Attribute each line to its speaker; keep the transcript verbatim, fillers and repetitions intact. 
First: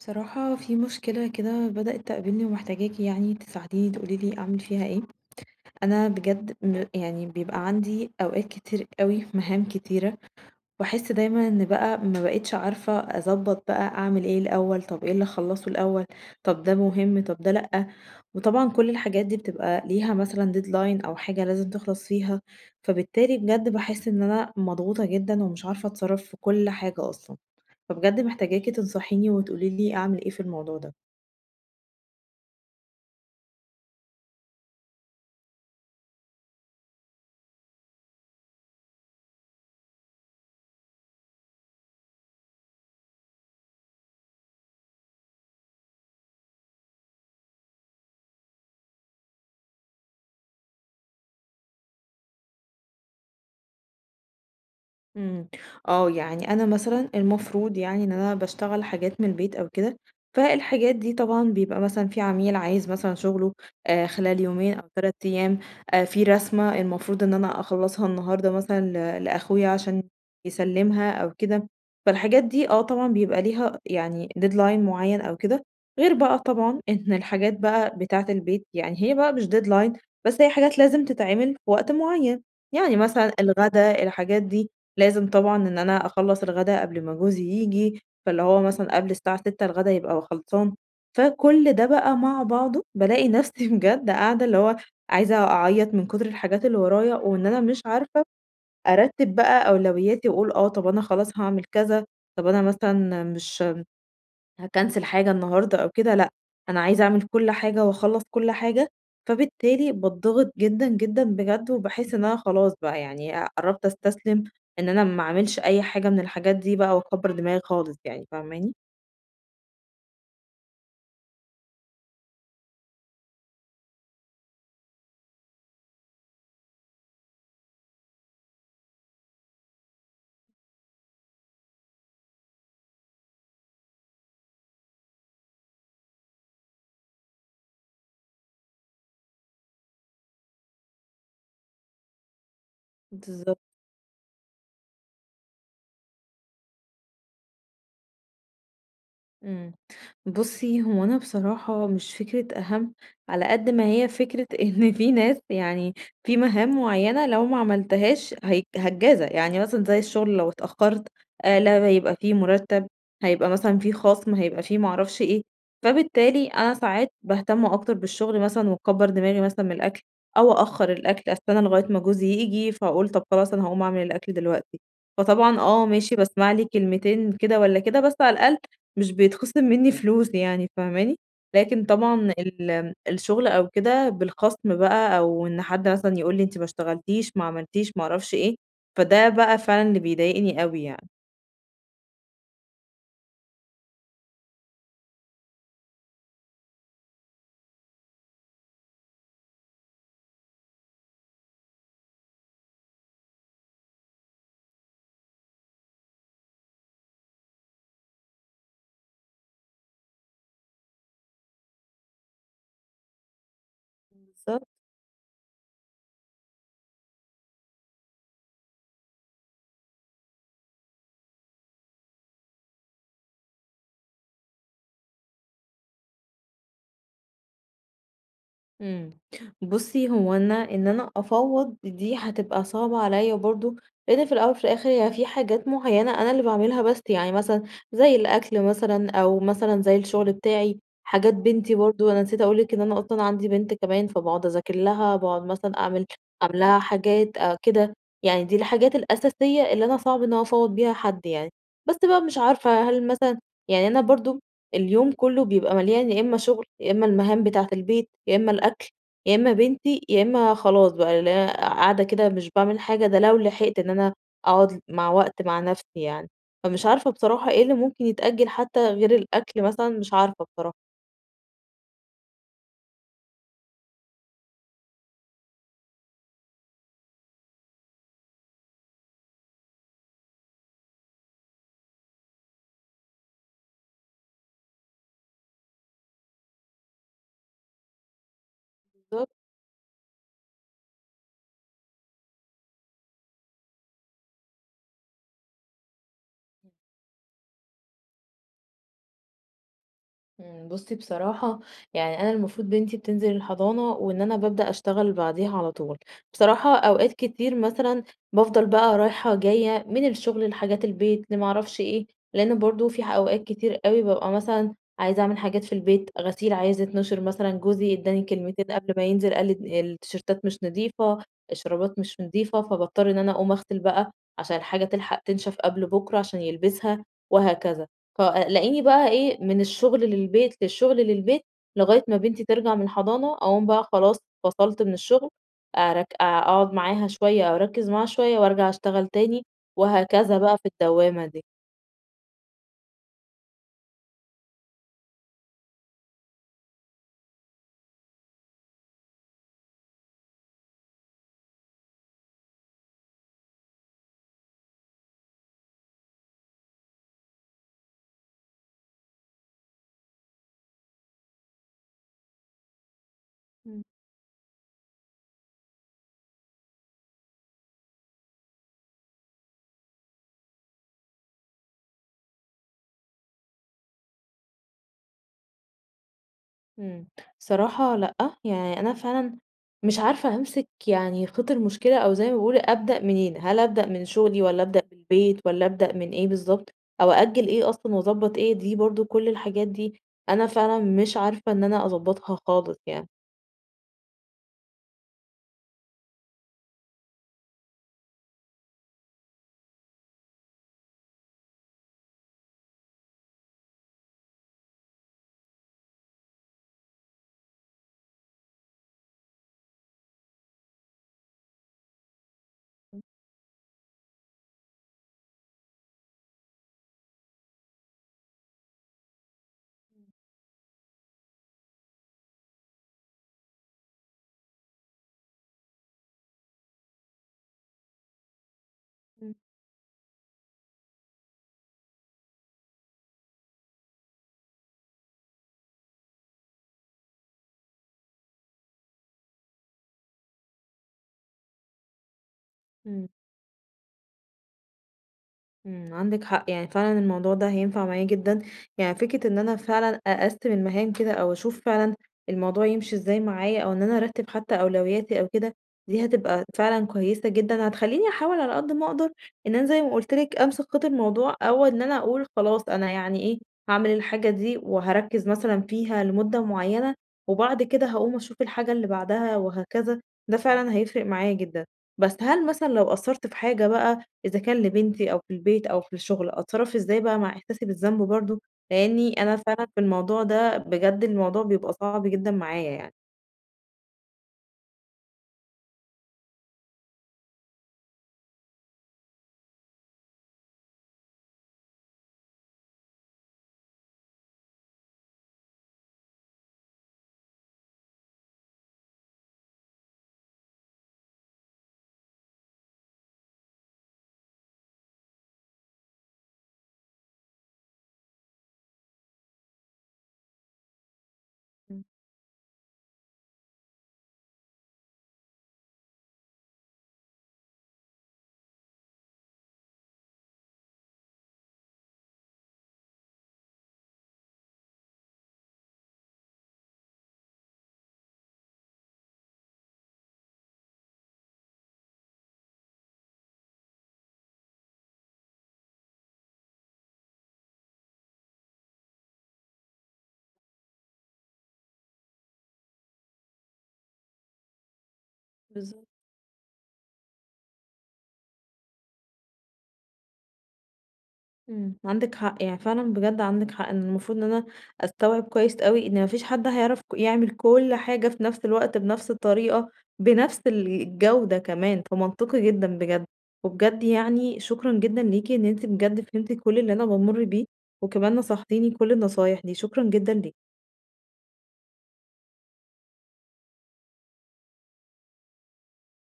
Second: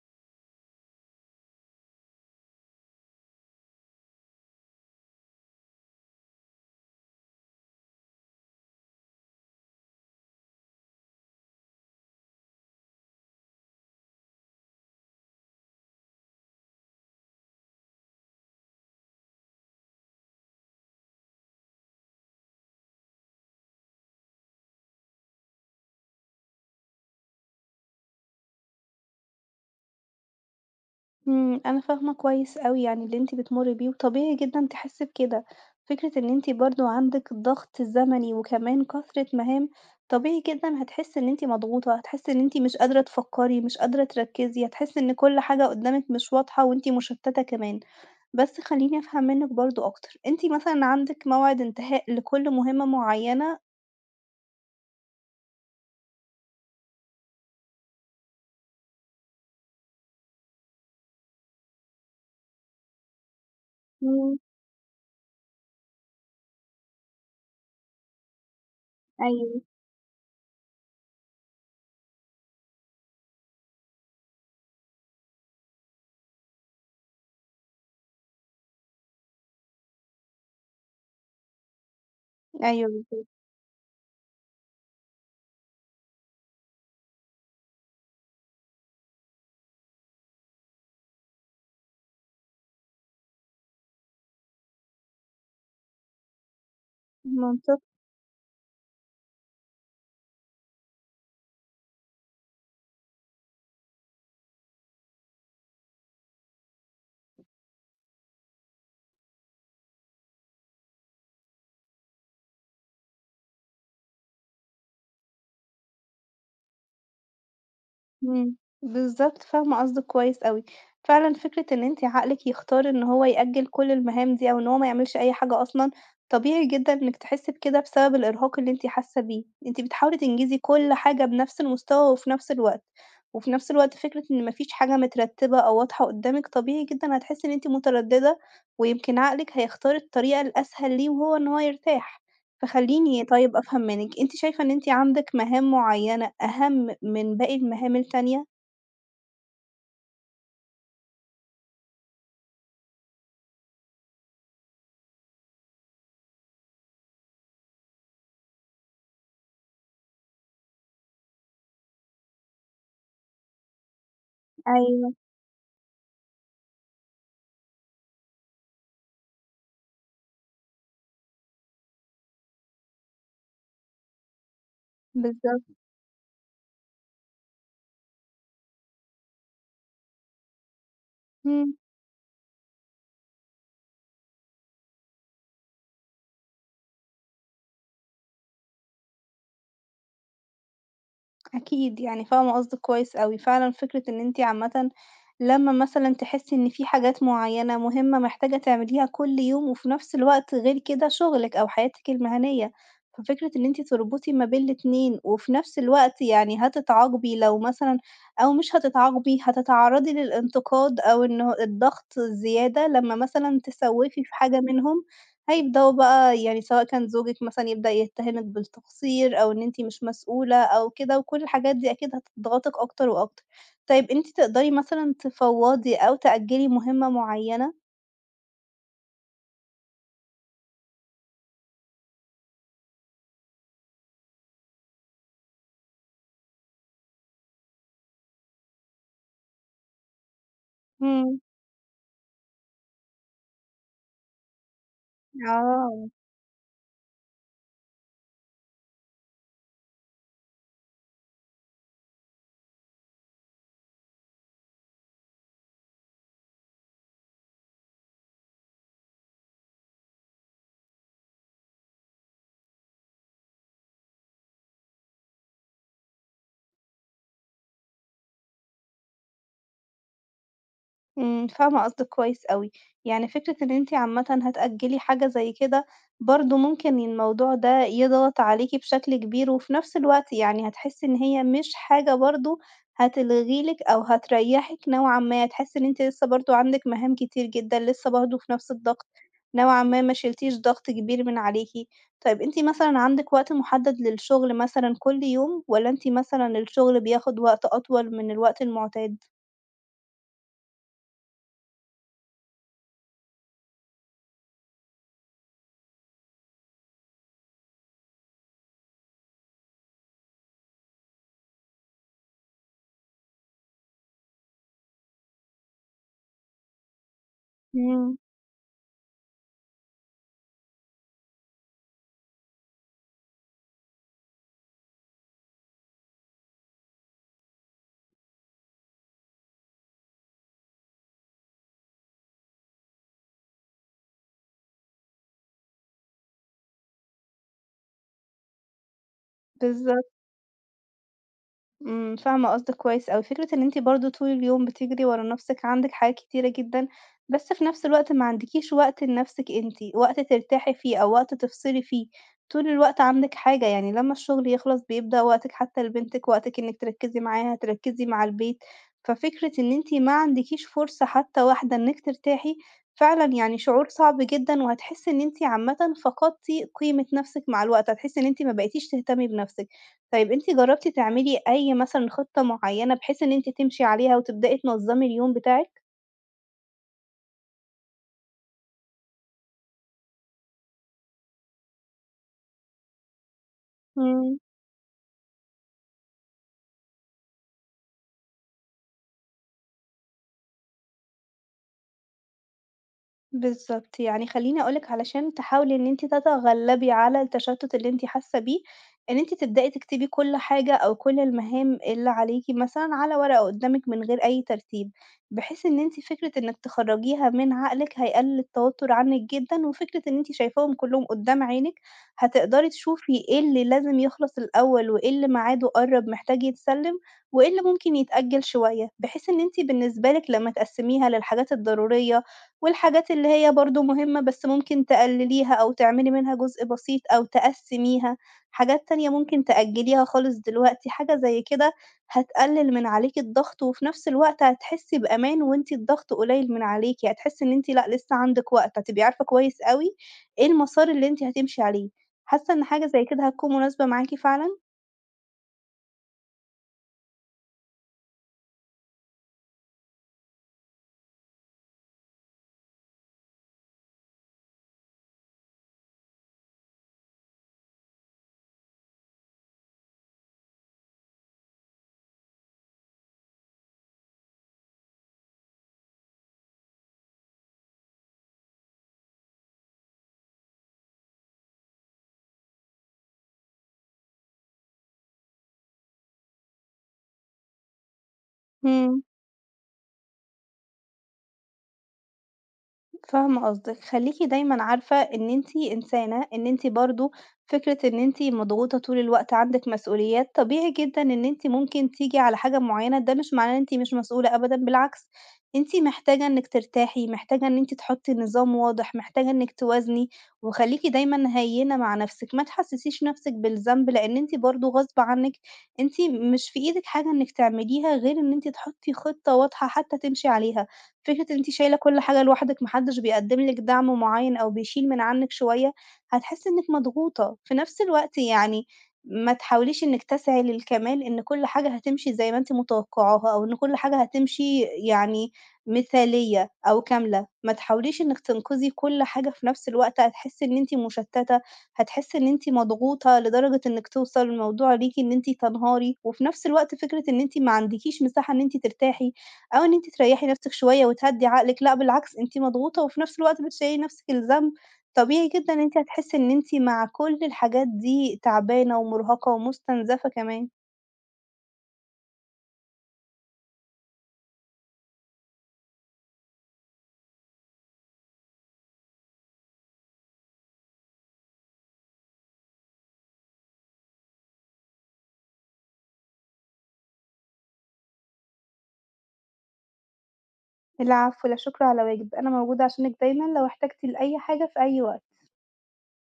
Speaker 1: بصراحة في مشكلة كده بدأت تقابلني ومحتاجاكي يعني تساعديني تقولي لي أعمل فيها إيه. أنا بجد م- يعني بيبقى عندي أوقات كتير قوي مهام كتيرة. باحس دايمًا إن بقى ما بقيتش عارفة أضبّط بقى أعمل إيه الأول، طب إيه اللي أخلّصه الأول، طب ده مهم، طب ده لأ، وطبعًا كل الحاجات دي بتبقى ليها مثلًا deadline أو حاجة لازم تخلص فيها، فبالتالي بجد باحس إن أنا مضغوطة جدًا ومش عارفة أتصرّف في كل حاجة أصلًا، فبجد محتاجاكِ تنصحيني وتقولي لي أعمل إيه في الموضوع ده.
Speaker 2: إمم، أنا فاهمة كويس أوي يعني اللي أنتِ بتمُرّي بيه، وطبيعي جدًا تحسّي بكده، فكرة إن أنتِ برضه عندِك الضغط الزمني وكمان كثرة مهام، طبيعي جدًا هتحسّي إن أنتِ مضغوطة، هتحسّي إن أنتِ مش قادرة تفكّري، مش قادرة تركّزي، هتحسّي إن كل حاجة قدّامِك مش واضحة وأنتِ مشتّتة كمان. بس خلّيني أفهم منِّك برضه أكتر، أنتِ مثلًا عندِك موعد انتهاء لكل مهمة معيّنة؟
Speaker 1: إمم، آه، يعني أنا مثلًا المفروض يعني إن أنا باشتغل حاجات من البيت أو كده، فالحاجات دي طبعًا بيبقى مثلًا في عميل عايز مثلًا شغله آآ
Speaker 2: إمم،
Speaker 1: خلال يومين أو تلات أيام، آآ في رسمة المفروض إن أنا أخلّصها النهارده مثلًا ل
Speaker 2: أيوه.
Speaker 1: لأخويا عشان يسلّمها أو كده، فالحاجات دي آه طبعًا بيبقى ليها يعني deadline معيّن أو كده، غير بقى طبعًا إن الحاجات بقى بتاعة البيت يعني هي بقى مش deadline، بس هي حاجات لازم تتعمل في وقت معيّن،
Speaker 2: أيوه
Speaker 1: يعني
Speaker 2: بالضبط،
Speaker 1: مثلًا الغدا الحاجات دي لازم طبعًا إن أنا أخلّص الغدا قبل ما جوزي ييجي، فاللي هو مثلًا قبل الساعة ستة الغدا يبقى خلصان، فكل ده بقى مع بعضه بالاقي نفسي بجد قاعدة اللي هو عايزة أعيّط من كتر الحاجات اللي ورايا، وإن أنا
Speaker 2: منطقي.
Speaker 1: مش عارفة أرتّب بقى أولوياتي وأقول آه، طَب أنا خلاص هاعمل كذا، طَب أنا مثلًا مش هاكنسل حاجة النهارده أو كده لأ، أنا عايزة أعمل كل حاجة وأخلّص كل حاجة، فبالتالي باتضغط جدًا، جدًا بجد، وباحس إن أنا خلاص بقى يعني أ قرّبت أستسلم إن أنا ما أعملش أي حاجة من الحاجات دي بقى وأكبّر دماغي خالص يعني،
Speaker 2: إمم،
Speaker 1: فاهماني؟
Speaker 2: بالضبط، فاهمة قصدِك كويس أوي. فعلًا فكرة إن أنتِ عقلِك يختار إن هو يأجّل كل المهام دي أو إن هو ما يعملش أي حاجة أصلًا، طبيعي جدًا إنِّك تحسّي بكده بسبب الإرهاق اللي أنتِ حاسة بيه. أنتِ بتحاولي تنجزي كل حاجة بنفس المستوى وفي نفس الوقت، وفي نفس الوقت فكرة إن ما فيش حاجة مترتبة أو واضحة قدّامِك، طبيعي جدًا هتحسّي إن أنتِ مترددة، ويمكن عقلِك هيختار الطريقة الأسهل ليه وهو إن هو يرتاح. فخلّيني طيب
Speaker 1: بالضبط.
Speaker 2: أفهم منِّك، أنتِ شايفة إن أنتِ عندِك مهام معيّنة أهم من باقي المهام التانية؟
Speaker 1: إمم. بُصّي، هو أنا بصراحة مش فكرة أهم، على قد ما هي فكرة إن في ناس يعني في مهام معيّنة لو ما عملتهاش هي هتجازى، يعني مثلًا زي الشغل لو اتأخّرت، آآ، لا هيبقى في مرتّب، هيبقى مثلًا في خصم، هيبقى في ما
Speaker 2: أيوه،
Speaker 1: أعرفش إيه، فبالتالي أنا ساعات باهتم أكتر بالشغل مثلًا واكبّر دماغي مثلًا من الأكل، أو أأخّر الأكل أستنى لغاية ما جوزي ييجي، فأقول طب خلاص أنا هاقوم أعمل الأكل دلوقتي، فطبعًا
Speaker 2: بالضبط.
Speaker 1: آه ماشي باسمع لي كلمتين كده والّا كده، بس على الأقل مش بيتخصم منّي فلوس يعني فاهماني؟
Speaker 2: إمم.
Speaker 1: لكن طبعًا ال الشغل أو كده بالخصم بقى أو إن حد مثلًا يقول لي أنتِ ما اشتغلتيش، ما عملتيش، ما أعرفش إيه، فده بقى فعلًا اللي بيضايقني أوي يعني.
Speaker 2: أكيد، يعني فاهمة قصدِك كويس أوي، فعلًا فكرة إن أنتِ عامةً لمّا مثلًا تحسّي إن في حاجات معيّنة مهمة محتاجة تعمليها كل يوم، وفي نفس الوقت غير كده شغلِك أو حياتِك المهنية، ففكرة إن أنتِ تربطي ما بين الاتنين، وفي نفس الوقت يعني هتتعاقبي لو مثلًا أو مش هتتعاقبي، هتتعرّضي للانتقاد أو إنه الضغط الزيادة لمّا مثلًا تسوّفي في حاجة
Speaker 1: بالضبط.
Speaker 2: منهم. هيبدأوا بقى يعني سواء كان زوجِك مثلًا يبدأ يتهمِك بالتقصير أو إن أنتِ مش مسؤولة أو كده، وكل الحاجات دي أكيد هتضغطِك أكتر وأكتر. طيب أنتِ تقدري مثلًا تفوّضي أو تأجّلي مهمة معينة؟
Speaker 1: إمم. بُصّي، هو أنا إن أنا أفوّض دي هتبقى صعبة عليّا برضه، لإن في الأول وفي الآخر هي في حاجات معيّنة أنا اللي باعملها بس، يعني مثلًا زي الأكل مثلًا أو مثلًا زي الشغل بتاعي، حاجات
Speaker 2: إمم،
Speaker 1: بنتي برضه أنا نسيت أقول لِك إن أنا أصلًا عندي بنت كمان، فباقعد أذاكر لها، باقعد مثلًا أعمل
Speaker 2: آه.
Speaker 1: أعمل لها حاجات آآ كده، يعني دي الحاجات الأساسية اللي أنا صعب إن أنا أفوّض بيها حد يعني. بس بقى مش عارفة هل مثلًا يعني أنا برضه اليوم كله بيبقى مليان يا إما شغل، يا إما المهام بتاعة البيت، يا إما الأكل، يا إما بنتي، يا إما خلاص بقى اللي هي قاعدة كده مش باعمل حاجة، ده لو لحقت إن أنا أقعد مع وقت مع نفسي يعني، فمش عارفة بصراحة إيه اللي ممكن يتأجل حتى غير الأكل مثلًا، مش عارفة بصراحة.
Speaker 2: إمم، فاهمة قصدِك كويس أوي، يعني فكرة إن أنتِ عامةً هتأجّلي حاجة زي كده، برضه ممكن الموضوع ده يضغط عليكِ بشكل كبير، وفي نفس الوقت يعني هتحسي إن هي مش حاجة برضه هتلغي لِك أو هتريّحِك نوعًا ما، هتحسي إن أنتِ لسه برضه عندِك مهام كتير جدًا، لسه برضه في نفس الضغط، نوعًا ما ما شِلتيش ضغط كبير من عليكِ. طيب أنتِ مثلًا عندِك وقت محدد للشغل مثلًا كل يوم، والّا أنتِ مثلًا الشغل بياخد وقت أطول من الوقت المعتاد؟
Speaker 1: إمم، بُصّي بصراحة يعني أنا المفروض بنتي بتنزل الحضانة، وإن أنا بابدأ أشتغل بعديها على طول. بصراحة أوقات كتير مثلًا بافضل بقى رايحة جاية من الشغل لحاجات البيت لما أعرفش إيه، لأن برضه في ح أوقات كتير أوي بابقى مثلًا عايزة أعمل حاجات في البيت، غسيل عايز يتنشر مثلًا، جوزي
Speaker 2: إمم،
Speaker 1: ادّاني كلمتين قبل ما ينزل قال لي د التيشيرتات مش نضيفة، الشرابات مش نضيفة، فباضطر إن أنا أقوم أغسل بقى عشان الحاجة تلحق تنشف قبل بُكرة عشان يلبسها وهكذا. فلاقيني بقى إيه، من الشغل للبيت، للشغل للبيت، لغاية ما بنتي ترجع من الحضانة، أقوم بقى خلاص فصلت من الشغل، أرك أقعد معاها شوية أو أركّز معاها شوية وأرجع أشتغل تاني،
Speaker 2: بالضبط.
Speaker 1: وهكذا بقى في الدوّامة دي.
Speaker 2: إمم، فاهمة قصدِك كويس أوي، فكرة إن أنتِ برضه طول اليوم بتجري ورا نَفْسِك، عندِك حاجات كتيرة جدًا، بس في نَفْس الوقت ما عندكيش وقت لنَفْسِك أنتِ، وقت ترتاحي فيه أو وقت تفصلي فيه، طول الوقت عندِك حاجة، يعني لمّا الشغل يخلص بيبدأ وقتِك حتى لبنتِك، وقتِك إنِّك تركّزي معاها، تركّزي مع البيت، ففكرة إن أنتِ ما عندكيش فرصة حتى واحدة إنِّك ترتاحي، فعلًا يعني شعور صعب جدًا، وهتحسّي إن أنتِ عامةً فقدتِ قيمة نَفْسِك مع الوقت، هتحسّي إن أنتِ ما بقيتيش تهتمي بنَفْسِك. طيب أنتِ جرّبتِ تعملي أي مثلًا خطة معيّنة بحيث إن أنتِ تمشي عليها وتبدئي تنظّمي اليوم بتاعِك؟
Speaker 1: إمم. صراحة لأ، يعني أنا فعلًا مش عارفة أمسك يعني خيط المشكلة أو زي ما بيقولوا أبدأ منين، هل أبدأ من
Speaker 2: إمم.
Speaker 1: شغلي والّا أبدأ من البيت والّا أبدأ من إيه بالضبط، أو أأجّل إيه أصلًا وأضبّط إيه، دي برضه كل الحاجات دي أنا فعلًا مش عارفة إن أنا أضبّطها خالص يعني.
Speaker 2: بالضبط، يعني خلّيني أقول لِك علشان تحاولي إن أنتِ تتغلّبي على التشتُّت اللي أنتِ حاسة بيه، إن أنتِ تبدئي تكتبي كل حاجة أو كل المهام اللي عليكِ مثلًا على ورقة قدّامِك من غير أي ترتيب، بحيث إن أنتِ فكرة إنِّك تخرّجيها من عقلِك هيقلل التوتُّر عنِّك جدًا، وفكرة إن أنتِ شايفاهم كلّهم قدّام عينِك، هتقدري تشوفي إيه اللي لازم يخلص الأول، وإيه اللي ميعاده قرّب محتاج يتسلّم، وإيه اللي ممكن يتأجّل شوية، بحيث إن أنتِ بالنسبة لِك لمّا تقسّميها للحاجات الضرورية والحاجات اللي هي برضه مهمة بس ممكن تقلليها أو تعملي منها جزء بسيط أو تقسميها، حاجات تانية ممكن تأجليها خالص دلوقتي، حاجة زي كده هتقلل من عليكِ الضغط، وفي نفس الوقت هتحسي بأمان وأنتِ الضغط قليل من عليكِ، هتحسي إن أنتِ لأ لسه عندِك وقت، هتبقي عارفة كويس أوي إيه المسار اللي أنتِ هتمشي عليه، حاسة إن حاجة زي
Speaker 1: إمم.
Speaker 2: كده هتكون مناسبة معاكِ فعلًا؟
Speaker 1: إمم، عندِك حق، يعني فعلًا الموضوع ده هينفع معايا جدًا، يعني فكرة إن أنا فعلًا أقسّم المهام كده أو أشوف فعلًا الموضوع يمشي إزاي معايا أو إن أنا أرتّب حتى أولوياتي أو كده، دي هتبقى فعلًا كويسة جدًا، هتخلّيني أحاول على قد ما أقدر إن أنا زي ما قُلت لِك أمسك خيط الموضوع أو إن أنا أقول خلاص أنا يعني إيه، هاعمل الحاجة دي وهاركّز مثلًا فيها لمدة معيّنة وبعد كده هاقوم أشوف الحاجة اللي بعدها وهكذا، ده فعلًا هيفرق معايا جدًا. بس هل مثلًا لو قصّرت في حاجة بقى إذا كان لبنتي أو في البيت أو في الشغل، أتصرّف إزاي بقى مع إحساسي بالذنب برضه؟
Speaker 2: إمم.
Speaker 1: لإنّي أنا فعلًا في الموضوع ده بجد الموضوع بيبقى صعب جدًا معايا يعني.
Speaker 2: فاهمة قصدِك، خلّيكِ دايمًا عارفة إن أنتِ إنسانة، إن أنتِ برضه فكرة إن أنتِ مضغوطة طول الوقت، عندِك مسؤوليات، طبيعي جدًا إن أنتِ ممكن تيجي على حاجة معيّنة، ده مش معناه إن أنتِ مش مسؤولة أبدًا، بالعكس، أنتِ محتاجة إنِّك ترتاحي، محتاجة إن أنتِ تحطّي نظام واضح، محتاجة إنِّك توازني، وخلّيكِ دايمًا هيّنة مع نَفْسِك، ما تحسّسيش نَفْسِك بالذنب، لإن أنتِ برضه غصب عنِّك، أنتِ مش في إيدِك حاجة إنِّك تعمليها غير إن أنتِ تحطّي خطة واضحة حتى تمشي عليها. فكرة إن أنتِ شايلة
Speaker 1: إمم،
Speaker 2: كل حاجة لوحدِك، ما حدش بيقدّم لِك دعم معيّن أو بيشيل من عنِّك شوية، هتحسّي إنِّك مضغوطة. في نفس الوقت يعني ما تحاوليش إنِّك تسعي للكمال، إن كل حاجة هتمشي زي ما أنتِ متوقعاها أو إن كل حاجة هتمشي يعني مثالية أو كاملة. ما تحاوليش إنِّك تنقذي كل حاجة في نفس الوقت، هتحسّي إن أنتِ مشتّتة، هتحسّي إن أنتِ مضغوطة لدرجة إنِّك توصل الموضوع ليكِ إن أنتِ تنهاري، وفي نفس الوقت فكرة إن أنتِ ما عندكيش مساحة إن أنتِ ترتاحي. أو إن أنتِ تريّحي نفسِك شوية وتهدّي عقلِك، لأ بالعكس أنتِ مضغوطة وفي نفس الوقت بتشيّلي نفسِك الذنب، طبيعي جدًا إن أنتِ
Speaker 1: بالضبط.
Speaker 2: هتحسّي إن أنتِ مع كل الحاجات دي تعبانة ومُرهقة ومستنزفة كمان.
Speaker 1: إمم، عندِك حق، يعني فعلًا بجد عندِك حق، إن المفروض إن أنا أستوعب كويس أوي إن ما فيش حد هيعرف ك يعمل كل حاجة في نفس الوقت، بنفس الطريقة، بنفس ال الجودة كمان، فمنطقي جدًا بجد. وبجد يعني شكرًا جدًا ليكِ إن أنتِ بجد فهمتِ كل اللي أنا بامُر بيه، وكمان نصحتيني كل النصايح دي، شكرًا جدًا ليكِ.
Speaker 2: العفو، لا شكر على واجب، أنا موجودة عشانِك دايمًا لو احتجتِ لأي حاجة في أي وقت.